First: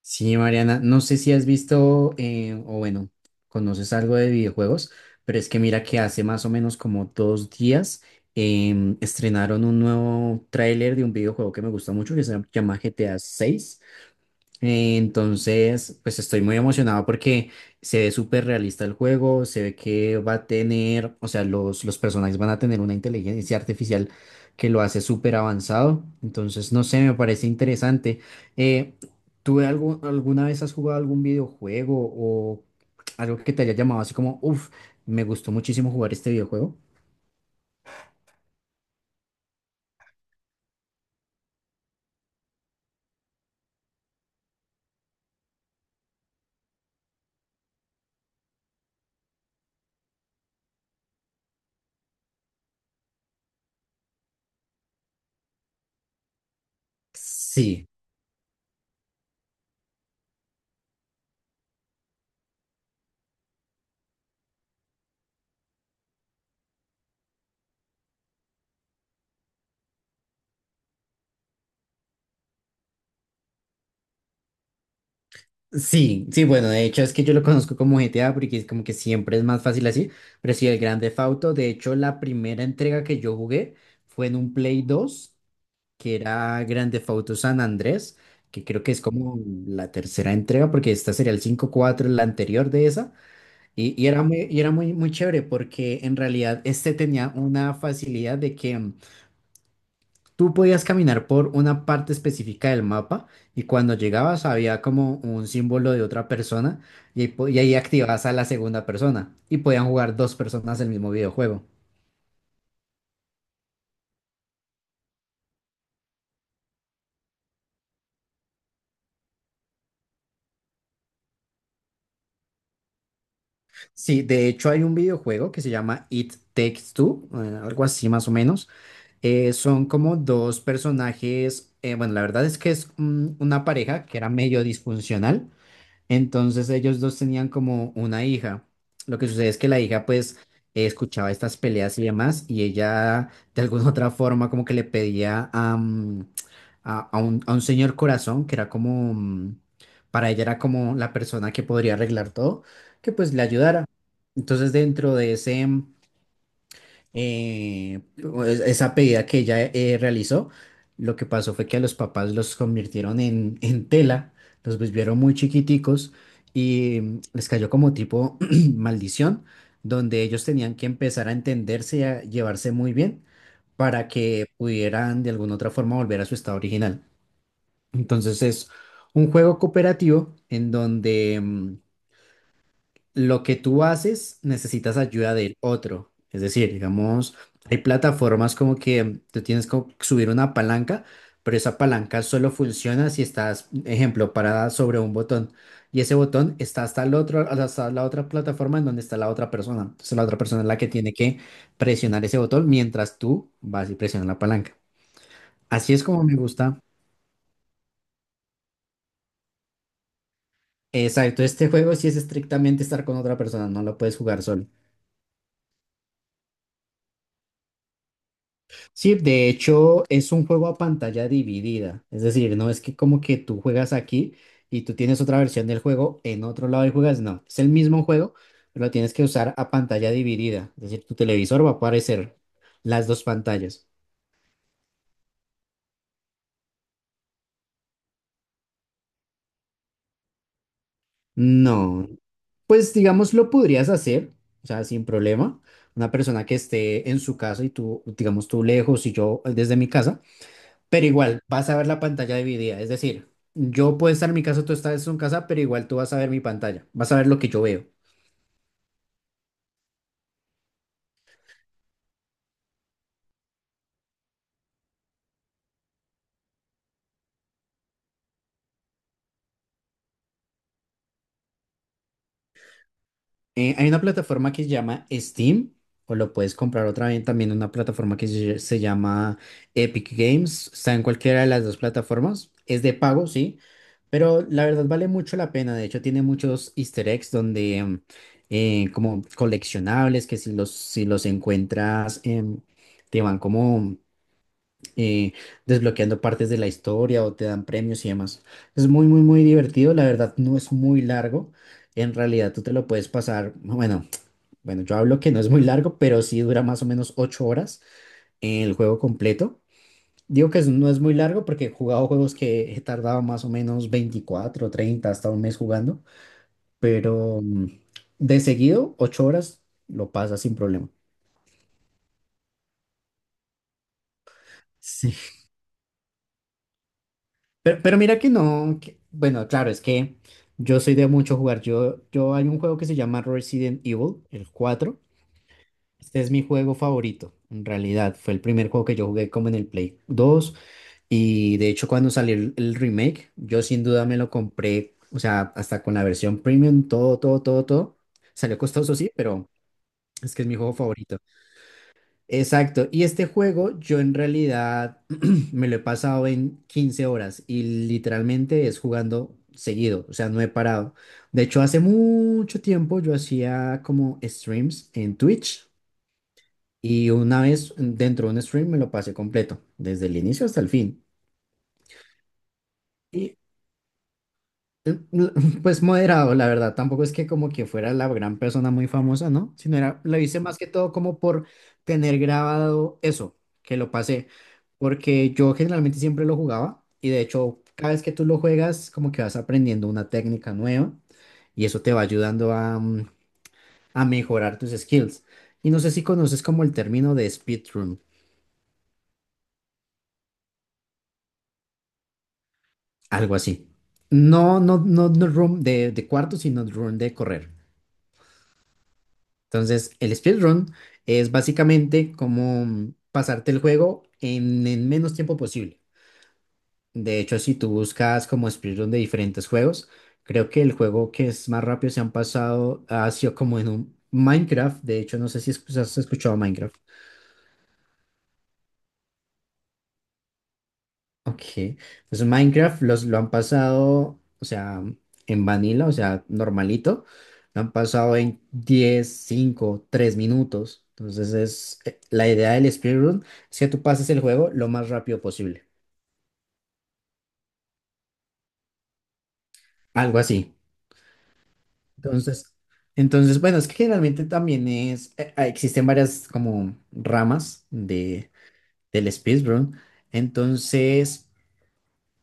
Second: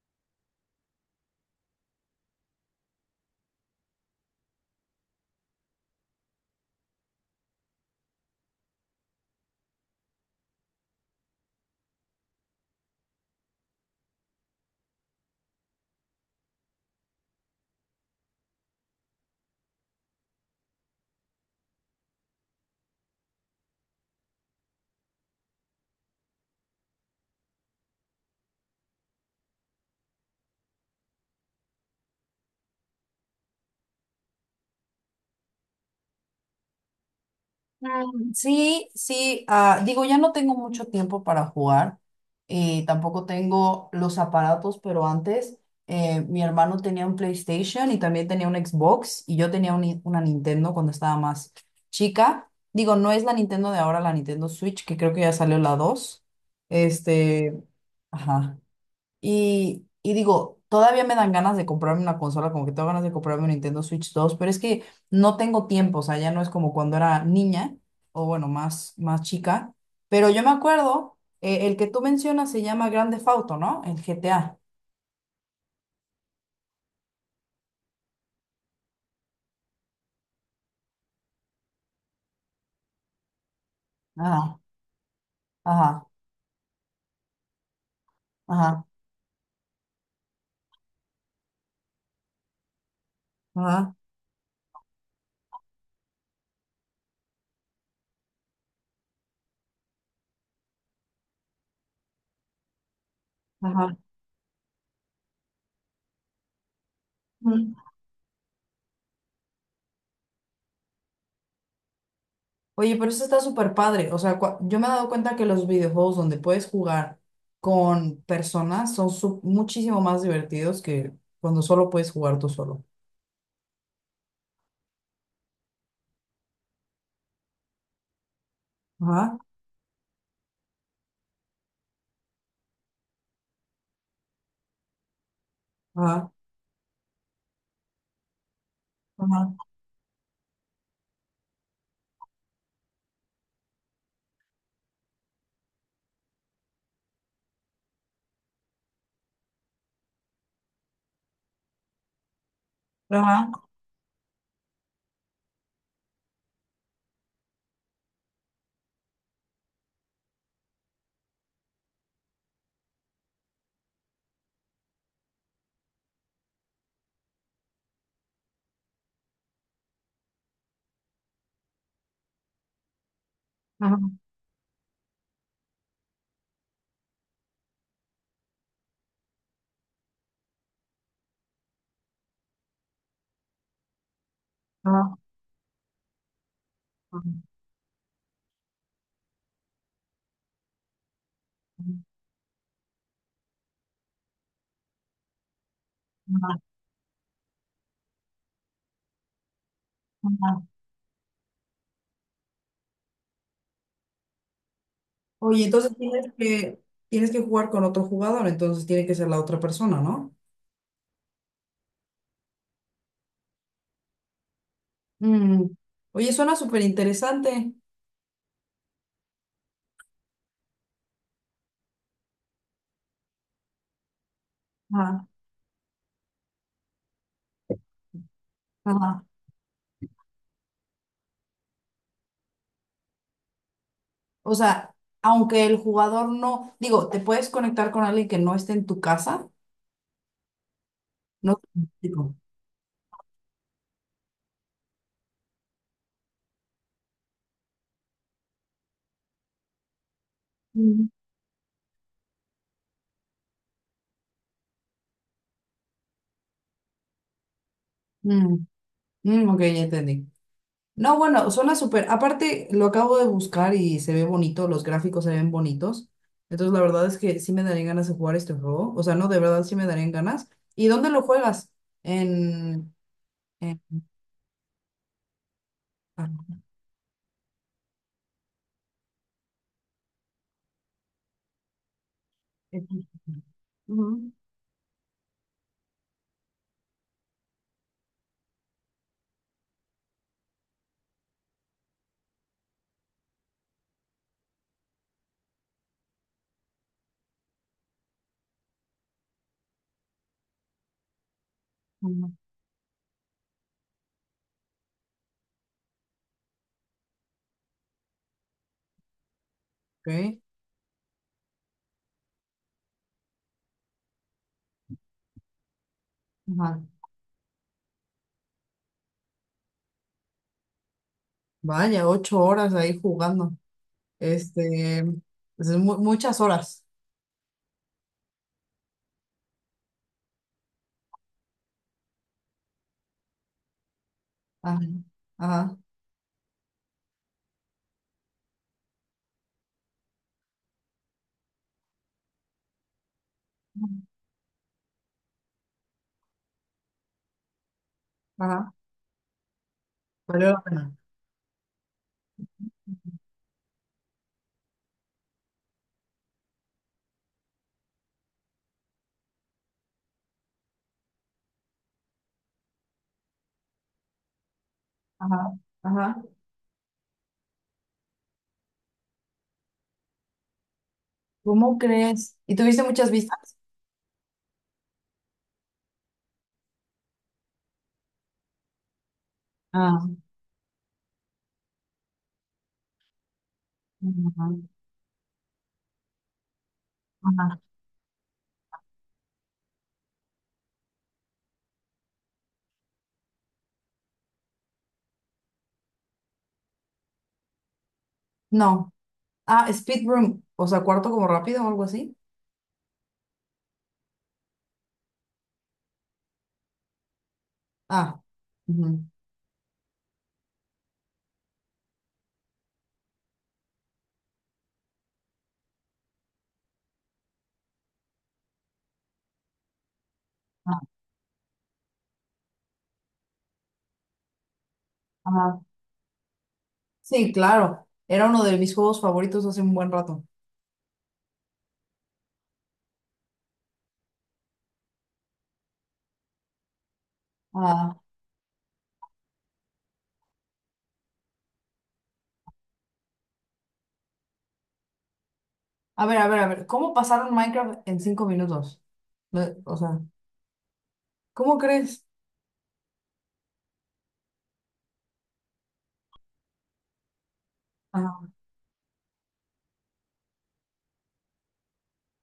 Sí, Mariana, no sé si has visto, o bueno, conoces algo de videojuegos, pero es que mira que hace más o menos como dos días, estrenaron un nuevo tráiler de un videojuego que me gusta mucho, que se llama GTA 6. Entonces, pues estoy muy emocionado porque se ve súper realista el juego. Se ve que va a tener, o sea, los personajes van a tener una inteligencia artificial que lo hace súper avanzado. Entonces, no sé, me parece interesante. Eh, Alguna vez has jugado algún videojuego o algo que te haya llamado así como, uff, me gustó muchísimo jugar este videojuego? Sí, sí, digo, ya no tengo mucho tiempo para jugar y tampoco tengo los aparatos, pero antes mi hermano tenía un PlayStation y también tenía un Xbox y yo tenía un una Nintendo cuando estaba más chica. Digo, no es la Nintendo de ahora, la Nintendo Switch, que creo que ya salió la 2. Este, Sí. ajá. Y digo, todavía me dan ganas de comprarme una consola, como que tengo ganas de comprarme un Nintendo Switch dos, pero es que no tengo tiempo, o sea, ya no es como cuando era niña, o bueno, más chica. Pero yo me acuerdo, el que tú mencionas se llama Grand Theft Auto, ¿no? El GTA. Sí, sí, bueno, de hecho es que yo lo conozco como GTA porque es como que siempre es más fácil así, pero sí, el Grand Theft Auto. De hecho, la primera entrega que yo jugué fue en un Ajá, Play dos, ajá, que era Grand Theft Auto San Andrés, que creo ajá, que es como la tercera entrega, porque esta sería el cinco, cuatro la anterior de esa. ajá, Y era muy, muy chévere porque en realidad este tenía una facilidad de que tú podías caminar por una parte específica del mapa, y cuando ajá. llegabas había como un símbolo de otra persona, y Mm. ahí activabas a la segunda persona y podían jugar dos personas el mismo videojuego. Oye, pero eso está súper padre. O sea, yo me he dado cuenta que los videojuegos donde puedes jugar con personas son muchísimo más divertidos que cuando solo puedes jugar tú solo. Sí, de hecho hay un videojuego que se llama It Takes Two, algo así más o menos. Ajá, Son como dos personajes, bueno, la verdad es que es una pareja que era medio disfuncional. ajá, Entonces, ellos dos tenían como una hija. Lo que ajá, sucede es que la hija, pues escuchaba estas peleas y demás, y ella de alguna otra forma, como que le pedía a, mm, a un señor corazón que era como, para ella, era como la persona que podría arreglar todo, que pues le ajá, ayudara. Entonces, dentro de pues, esa pedida que ella, realizó, lo que pasó fue que a los papás los convirtieron en tela, los volvieron muy chiquiticos y, les cayó como tipo maldición, donde ellos tenían que empezar a entenderse y a llevarse muy bien ajá, para que pudieran de alguna otra forma volver a su estado original. Entonces, es un juego cooperativo en donde lo que tú haces, necesitas ajá, ayuda del otro. Es decir, ajá, digamos, hay plataformas como que tú tienes que subir una palanca, pero esa palanca solo funciona si estás, ejemplo, parada sobre un botón. Y ese botón ajá, está hasta el otro, hasta la otra plataforma en donde está la otra persona. Entonces, la otra ajá. persona es la que tiene que presionar ese botón mientras tú vas y presionas la palanca. Oye, Así es como me gusta. tienes que jugar con otro jugador, entonces tiene que ser la otra persona, ¿no? Exacto, este juego sí es estrictamente estar con otra persona, no lo puedes jugar solo. Mm. Oye, suena súper interesante. Sí, de hecho es un juego a pantalla dividida. Es decir, no es que como que tú juegas aquí y tú tienes Ajá, otra versión del juego en otro lado y juegas, no, es el mismo juego, pero lo tienes ajá. que usar a pantalla dividida. Es decir, tu televisor va a aparecer las dos pantallas. O sea, aunque el jugador no, digo, te puedes conectar con alguien que no esté en tu casa, ¿no? No, Digo, pues digamos lo podrías hacer, o sea, sin problema. Una persona que esté en su casa y tú, digamos tú lejos y yo desde mi casa. Pero mm. igual, vas a ver la pantalla dividida. Es decir, yo puedo estar en mi casa, tú estás en tu casa, pero igual tú vas a ver mi pantalla. Vas a ver lo que yo veo. Mm, mm, ok, ya entendí. No, bueno, suena súper. Aparte, lo acabo de buscar y se ve bonito, los gráficos se ven bonitos. Entonces, la verdad es que sí me darían ganas de jugar este juego. O sea, no, de verdad sí me darían ganas. ¿Y dónde lo juegas? En... en... Hay una plataforma que se llama Steam, o lo ah, puedes comprar, otra vez también, una plataforma que se llama Epic Games. Está en cualquiera de las dos plataformas. Es de en-. pago, sí. Ujú, Pero la verdad vale mucho la pena. De hecho, tiene muchos easter eggs donde, como coleccionables, que si los encuentras, te van como, eh, desbloqueando partes de la historia, o te dan premios y demás. Es muy, muy, muy divertido. La verdad, no es muy largo. En ujú. realidad, tú te lo puedes pasar, bueno, bueno, yo hablo que no es muy largo, pero sí dura más o menos ocho horas el juego completo. Ok. Digo que no es muy largo porque he jugado juegos que he tardado más o menos veinticuatro, treinta, hasta un mes jugando, Ajá. pero, de seguido, ocho horas lo pasas sin problema. Vaya, ocho horas ahí jugando. Este, Sí, pues es muchas horas. pero mira que no, bueno, claro, es que yo soy de mucho jugar. Yo, hay un juego que se llama Resident Evil, el Ajá, cuatro. ajá, Este es mi juego favorito, en realidad. Fue el primer juego que yo jugué, como en el Play dos. Y de hecho, cuando salió el, remake, yo sin duda me lo compré, o sea, hasta con la versión premium, todo, todo, todo, todo. Salió ajá. costoso, sí, pero es que es Valió mi la juego pena. favorito. Exacto, y este juego yo en realidad me lo he pasado en 15 horas, y literalmente es jugando seguido, o sea, no he parado. De hecho, hace mucho tiempo yo hacía como streams en Ajá, Twitch, ajá. y una vez dentro de un stream me lo pasé completo, desde el inicio hasta el fin. ¿Cómo crees? ¿Y tuviste muchas vistas? Eh, l- Pues moderado, la verdad. Tampoco es que como que fuera la gran persona muy famosa, ¿no? Sino era, Ah, lo hice más que todo como por tener grabado eso, que lo pasé. ajá. Porque yo generalmente siempre lo jugaba, y de Ajá. hecho cada vez que tú lo juegas, como que vas aprendiendo una técnica nueva, y eso te va ayudando a mejorar tus skills. Y no sé si conoces como el término de speedrun, No. Ah, speed room. O sea, cuarto como rápido o algo así. algo así. No, no, no, no, room de, cuarto, sino room de correr. Ah, ujú. Entonces, el speedrun es básicamente como pasarte el juego en el menos tiempo posible. De hecho, si tú buscas como speedrun de diferentes juegos, creo que el Ah, juego que es más rápido se han pasado ha sido como en un Minecraft. De hecho, no sé si ajá. Has escuchado Minecraft. Sí, claro. Era uno de mis juegos favoritos hace un buen rato. Ok, pues Minecraft lo han pasado, o sea, en vanilla, o sea, normalito, lo han Ah. pasado en 10, 5, 3 minutos. Entonces la idea del speedrun es que tú pases el juego lo más rápido posible, A ver, a ver, a ver. ¿Cómo pasaron Minecraft en cinco minutos? Lo-. O sea, algo así. ¿cómo crees? Entonces, bueno, es que generalmente también existen varias como ramas de, Ajá. del speedrun. Entonces,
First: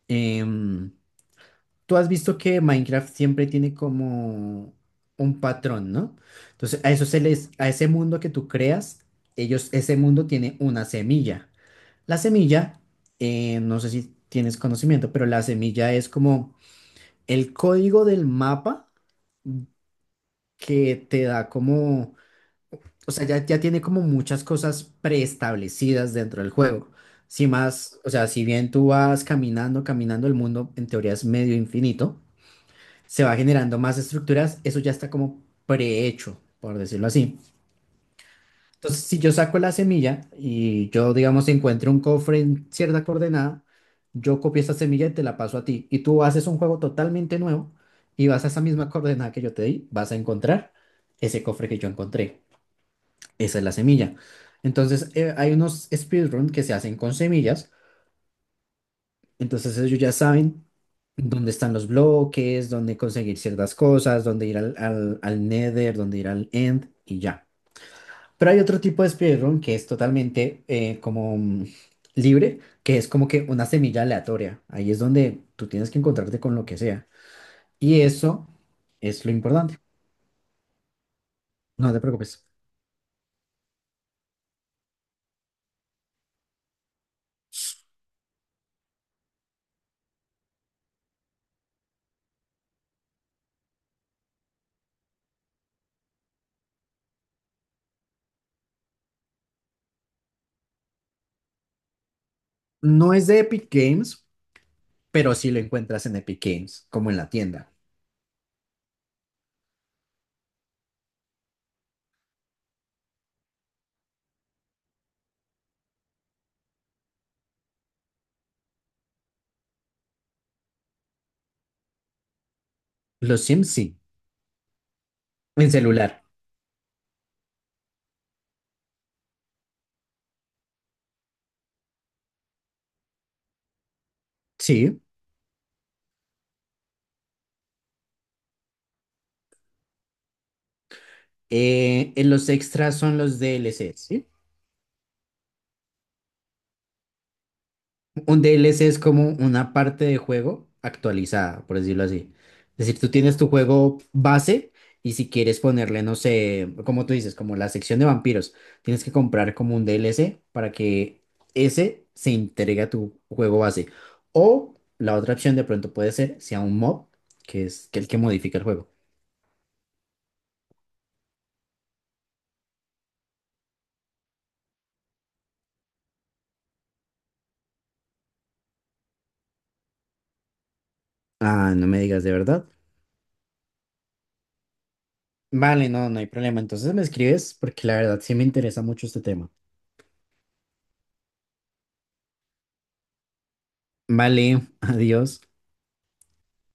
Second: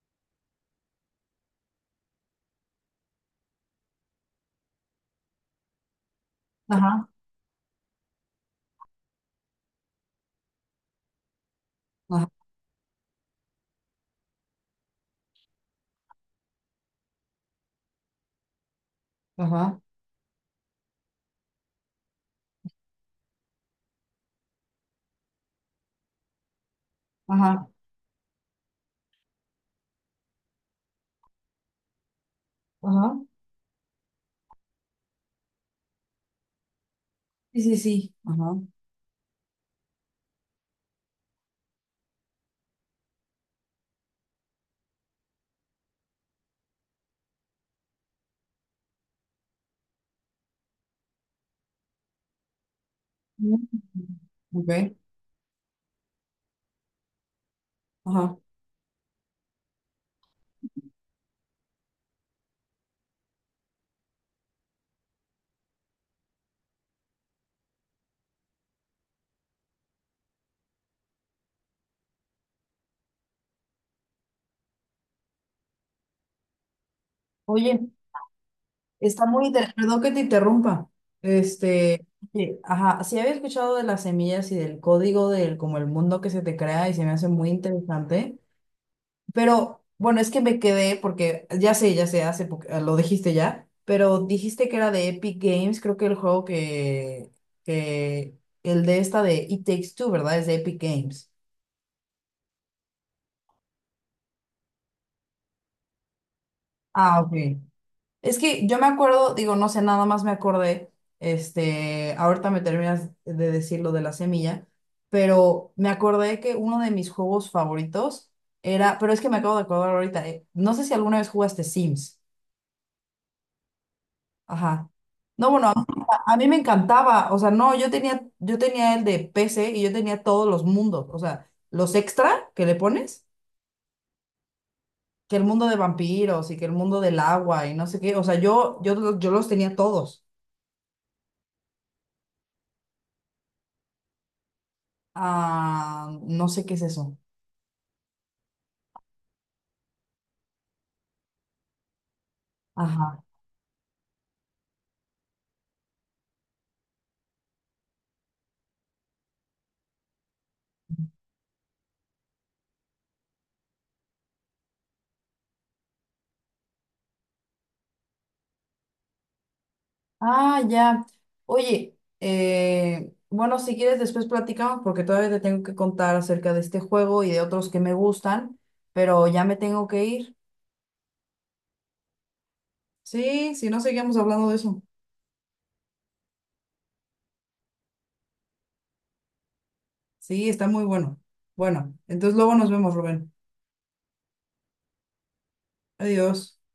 em, tú has visto que Minecraft siempre tiene como un patrón, ¿no? Entonces, a eso Ajá. se les, a ese mundo que tú creas, ese mundo tiene una semilla. La Ajá. semilla, no sé si tienes conocimiento, pero la semilla es como el código del mapa, Ajá. que te da como, o sea, ya, ya tiene como muchas cosas preestablecidas dentro del juego. Si Ajá. más, o sea, si bien tú vas caminando, caminando, el mundo en teoría es medio infinito. Ajá. Se va generando más estructuras, eso ya está como prehecho, por decirlo así. Sí, sí, sí. Ajá. Entonces, si yo saco la semilla, y yo, digamos, encuentro un cofre en cierta coordenada, yo copio esa semilla y te la paso a ti, y tú haces un juego totalmente nuevo y vas a esa misma coordenada que yo te di, vas a encontrar ese cofre que yo encontré. Mm. Esa es la semilla. Ok. Entonces, hay unos speedruns que se hacen con semillas. Ajá. Entonces, ellos ya saben dónde están los bloques, dónde conseguir ciertas cosas, dónde ir al, al, Nether, dónde ir al End y ya. Pero hay otro tipo de speedrun que es totalmente, como, libre, que es como que una semilla aleatoria. Ahí es donde tú tienes que encontrarte con lo que sea. Oye, Y eso es está lo muy importante. interesante, perdón que te interrumpa. No te Este, preocupes. sí, ajá, sí había escuchado de las semillas y del código del como el mundo que se te crea y se me hace muy interesante, pero bueno, es que me quedé porque ya sé, hace lo dijiste ya, pero dijiste que era de Epic Games, creo que el juego que el de esta de It Takes Two, ¿verdad? Es de Epic Games. No es de Epic Games, pero sí lo encuentras en Epic Games, como en Ah, la ok. tienda. Es que yo me acuerdo, digo, no sé, nada más me acordé, este, ahorita me terminas de decir lo de la semilla, pero me acordé que uno de mis juegos favoritos era, pero es que me acabo de acordar ahorita, no sé si alguna vez jugaste Sims, Los Sims sí, ajá. No, bueno, en celular. a mí me encantaba, o sea, no, yo tenía el de PC y yo tenía todos los mundos, o sea, los extra que le pones, Sí. que el mundo de vampiros y que el mundo del agua y no sé qué, o sea, yo los tenía todos. En los extras son los DLC. Ah, no sé qué es eso. Un DLC es como una parte de juego actualizada, por decirlo así. Es decir, tú Ajá. tienes tu juego base, y si quieres ponerle, no sé, como tú dices, como la sección de vampiros, tienes que comprar como un DLC para que ese se integre a tu juego base. O la otra opción de pronto puede ser, sea un mod, que es que el que modifica el juego. Ah, ya. Oye, bueno, si quieres después platicamos porque todavía te tengo que contar acerca de este juego y de otros que me gustan, pero ya me tengo que ir. Ah, no me digas, de verdad. Sí, si no, seguimos hablando de eso. Vale, no, no hay problema. Entonces me escribes porque la verdad sí me interesa mucho este tema. Sí, está muy bueno. Bueno, entonces luego nos vemos, Rubén. Vale, adiós. Adiós.